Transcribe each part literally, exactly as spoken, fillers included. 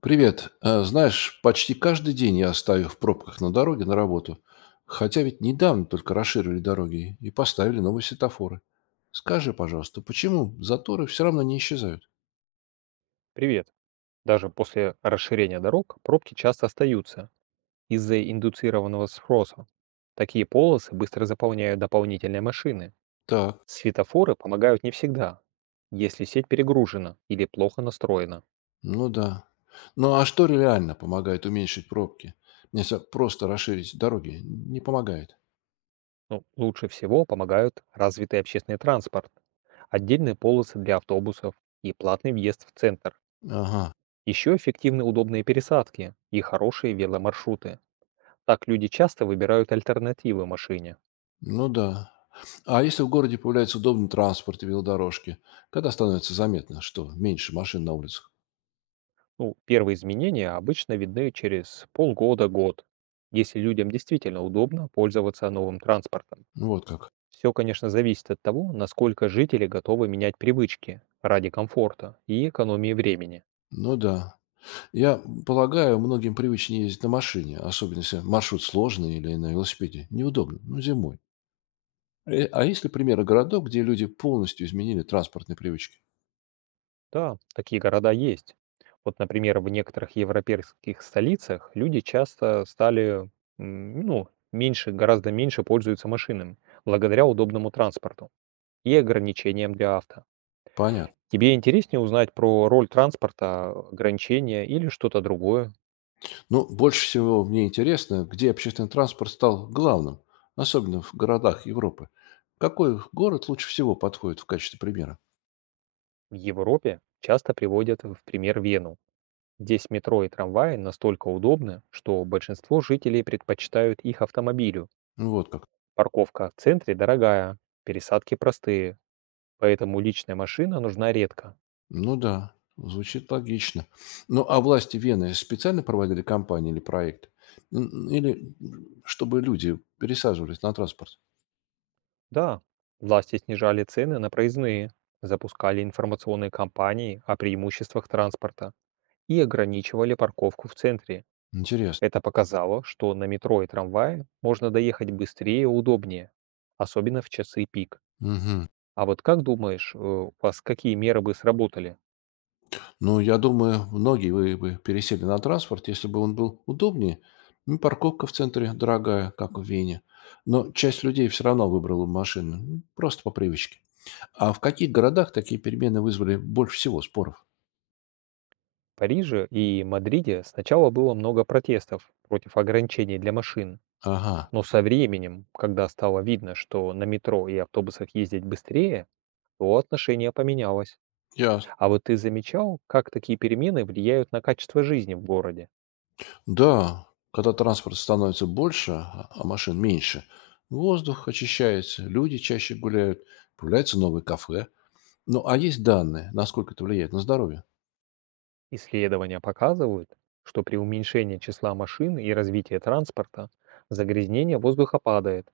Привет. Э, Знаешь, почти каждый день я стою в пробках на дороге на работу. Хотя ведь недавно только расширили дороги и поставили новые светофоры. Скажи, пожалуйста, почему заторы все равно не исчезают? Привет. Даже после расширения дорог пробки часто остаются из-за индуцированного спроса. Такие полосы быстро заполняют дополнительные машины. Так, Светофоры помогают не всегда, если сеть перегружена или плохо настроена. ну да. Ну а что реально помогает уменьшить пробки? Если просто расширить дороги, не помогает. Но лучше всего помогают развитый общественный транспорт, отдельные полосы для автобусов и платный въезд в центр. Ага, Еще эффективны удобные пересадки и хорошие веломаршруты. Так люди часто выбирают альтернативы машине. ну да. А если в городе появляется удобный транспорт и велодорожки, когда становится заметно, что меньше машин на улицах? Ну, первые изменения обычно видны через полгода-год, если людям действительно удобно пользоваться новым транспортом. Вот как. Все, конечно, зависит от того, насколько жители готовы менять привычки ради комфорта и экономии времени. Ну да, я полагаю, многим привычнее ездить на машине, особенно если маршрут сложный или на велосипеде. Неудобно, ну, зимой. Э, А есть ли примеры городов, где люди полностью изменили транспортные привычки? Да, такие города есть. Вот, например, в некоторых европейских столицах люди часто стали, м, ну, меньше, гораздо меньше пользуются машинами благодаря удобному транспорту и ограничениям для авто. Понятно. Тебе интереснее узнать про роль транспорта, ограничения или что-то другое? Ну, больше всего мне интересно, где общественный транспорт стал главным, особенно в городах Европы. Какой город лучше всего подходит в качестве примера? В Европе часто приводят в пример Вену. Здесь метро и трамваи настолько удобны, что большинство жителей предпочитают их автомобилю. Ну, вот как. Парковка в центре дорогая, пересадки простые, поэтому личная машина нужна редко. Ну да, звучит логично. Ну, а власти Вены специально проводили кампании или проекты? Н- Или м, чтобы люди пересаживались на транспорт? Да, власти снижали цены на проездные, запускали информационные кампании о преимуществах транспорта и ограничивали парковку в центре. Интересно. Это показало, что на метро и трамвае можно доехать быстрее и удобнее, особенно в часы пик. Мгм. А вот как думаешь, э, у вас какие меры бы сработали? Ну, я думаю, многие вы бы пересели на транспорт, если бы он был удобнее. Ну, парковка в центре дорогая, как в Вене. Но часть людей все равно выбрала бы машину. Ну, просто по привычке. А в каких городах такие перемены вызвали больше всего споров? В Париже и Мадриде сначала было много протестов против ограничений для машин, Ага, но со временем, когда стало видно, что на метро и автобусах ездить быстрее, то отношение поменялось. ясно. А вот ты замечал, как такие перемены влияют на качество жизни в городе? Да, когда транспорта становится больше, а а машин меньше, воздух очищается, люди чаще гуляют, появляются новые кафе. Ну, а есть данные, насколько это влияет на здоровье? Исследования показывают, что при уменьшении числа машин и развитии транспорта загрязнение воздуха падает,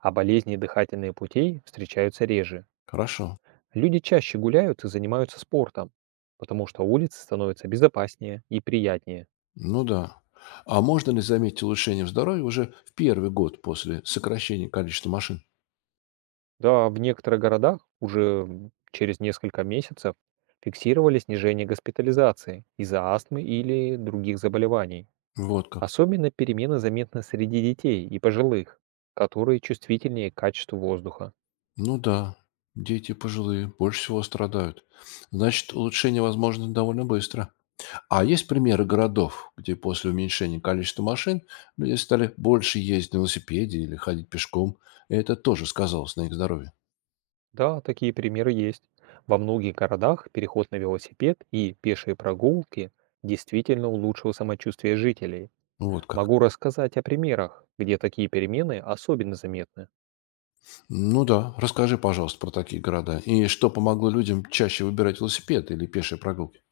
а болезни дыхательных путей встречаются реже. Хорошо. Люди чаще гуляют и занимаются спортом, потому что улицы становятся безопаснее и приятнее. Ну да. А можно ли заметить улучшение в здоровье уже в первый год после сокращения количества машин? Да, в некоторых городах уже м, через несколько месяцев фиксировали снижение госпитализации из-за астмы или других заболеваний. Вот как. Особенно перемены заметны среди детей и пожилых, которые чувствительнее к качеству воздуха. Ну да. Дети и пожилые больше всего страдают. Значит, улучшение возможно довольно быстро. А есть примеры городов, где после уменьшения количества машин люди стали больше ездить на велосипеде или ходить пешком, и это тоже сказалось на их здоровье? Да, такие примеры есть. Во многих городах переход на велосипед и пешие прогулки действительно улучшил самочувствие жителей. Ну, вот как. Могу рассказать о примерах, где такие перемены особенно заметны. Ну да, расскажи, пожалуйста, про такие города. И что помогло людям чаще выбирать велосипед или пешие прогулки?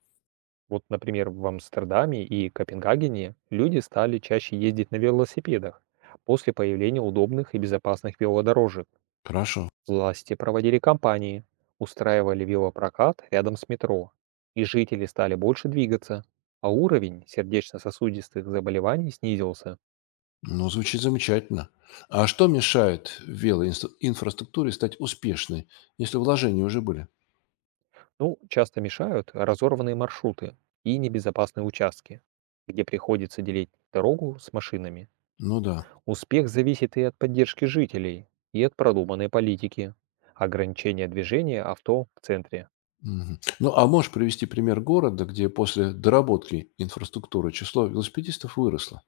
Вот, например, в Амстердаме и Копенгагене люди стали чаще ездить на велосипедах после появления удобных и безопасных велодорожек. Хорошо. Власти проводили кампании, устраивали велопрокат рядом с метро, и жители стали больше двигаться, а уровень сердечно-сосудистых заболеваний снизился. Ну, звучит замечательно. А что мешает велоинфраструктуре стать успешной, если вложения уже были? Ну, часто мешают разорванные маршруты и небезопасные участки, где приходится делить дорогу с машинами. Ну да. Успех зависит и от поддержки жителей, и от продуманной политики. Ограничения движения авто в центре. Мгм. Ну, а можешь привести пример города, где после доработки инфраструктуры число велосипедистов выросло?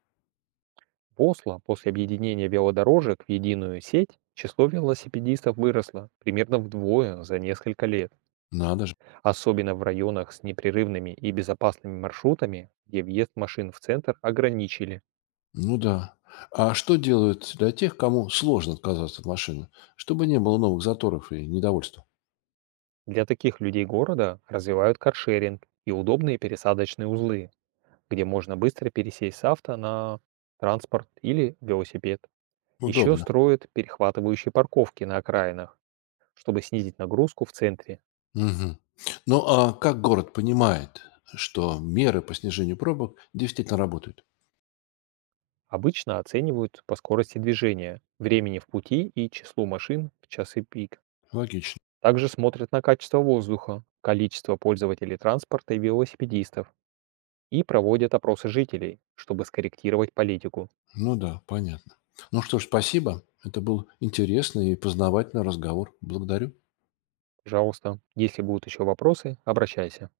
Осло после объединения велодорожек в единую сеть число велосипедистов выросло примерно вдвое за несколько лет, Надо же. особенно в районах с непрерывными и безопасными маршрутами, где въезд машин в центр ограничили. Ну да. А что делают для тех, кому сложно отказаться от машины, чтобы не было новых заторов и недовольства? Для таких людей города развивают каршеринг и удобные пересадочные узлы, где можно быстро пересесть с авто на транспорт или велосипед. Еще Удобно. строят перехватывающие парковки на окраинах, чтобы снизить нагрузку в центре. Мгм. Ну, а как город понимает, что меры по снижению пробок действительно работают? Обычно оценивают по скорости движения, времени в пути и числу машин в часы пик. Логично. Также смотрят на качество воздуха, количество пользователей транспорта и велосипедистов и проводят опросы жителей, чтобы скорректировать политику. Ну да, понятно. Ну что ж, спасибо. Это был интересный и познавательный разговор. Благодарю. Пожалуйста, если будут еще вопросы, обращайся.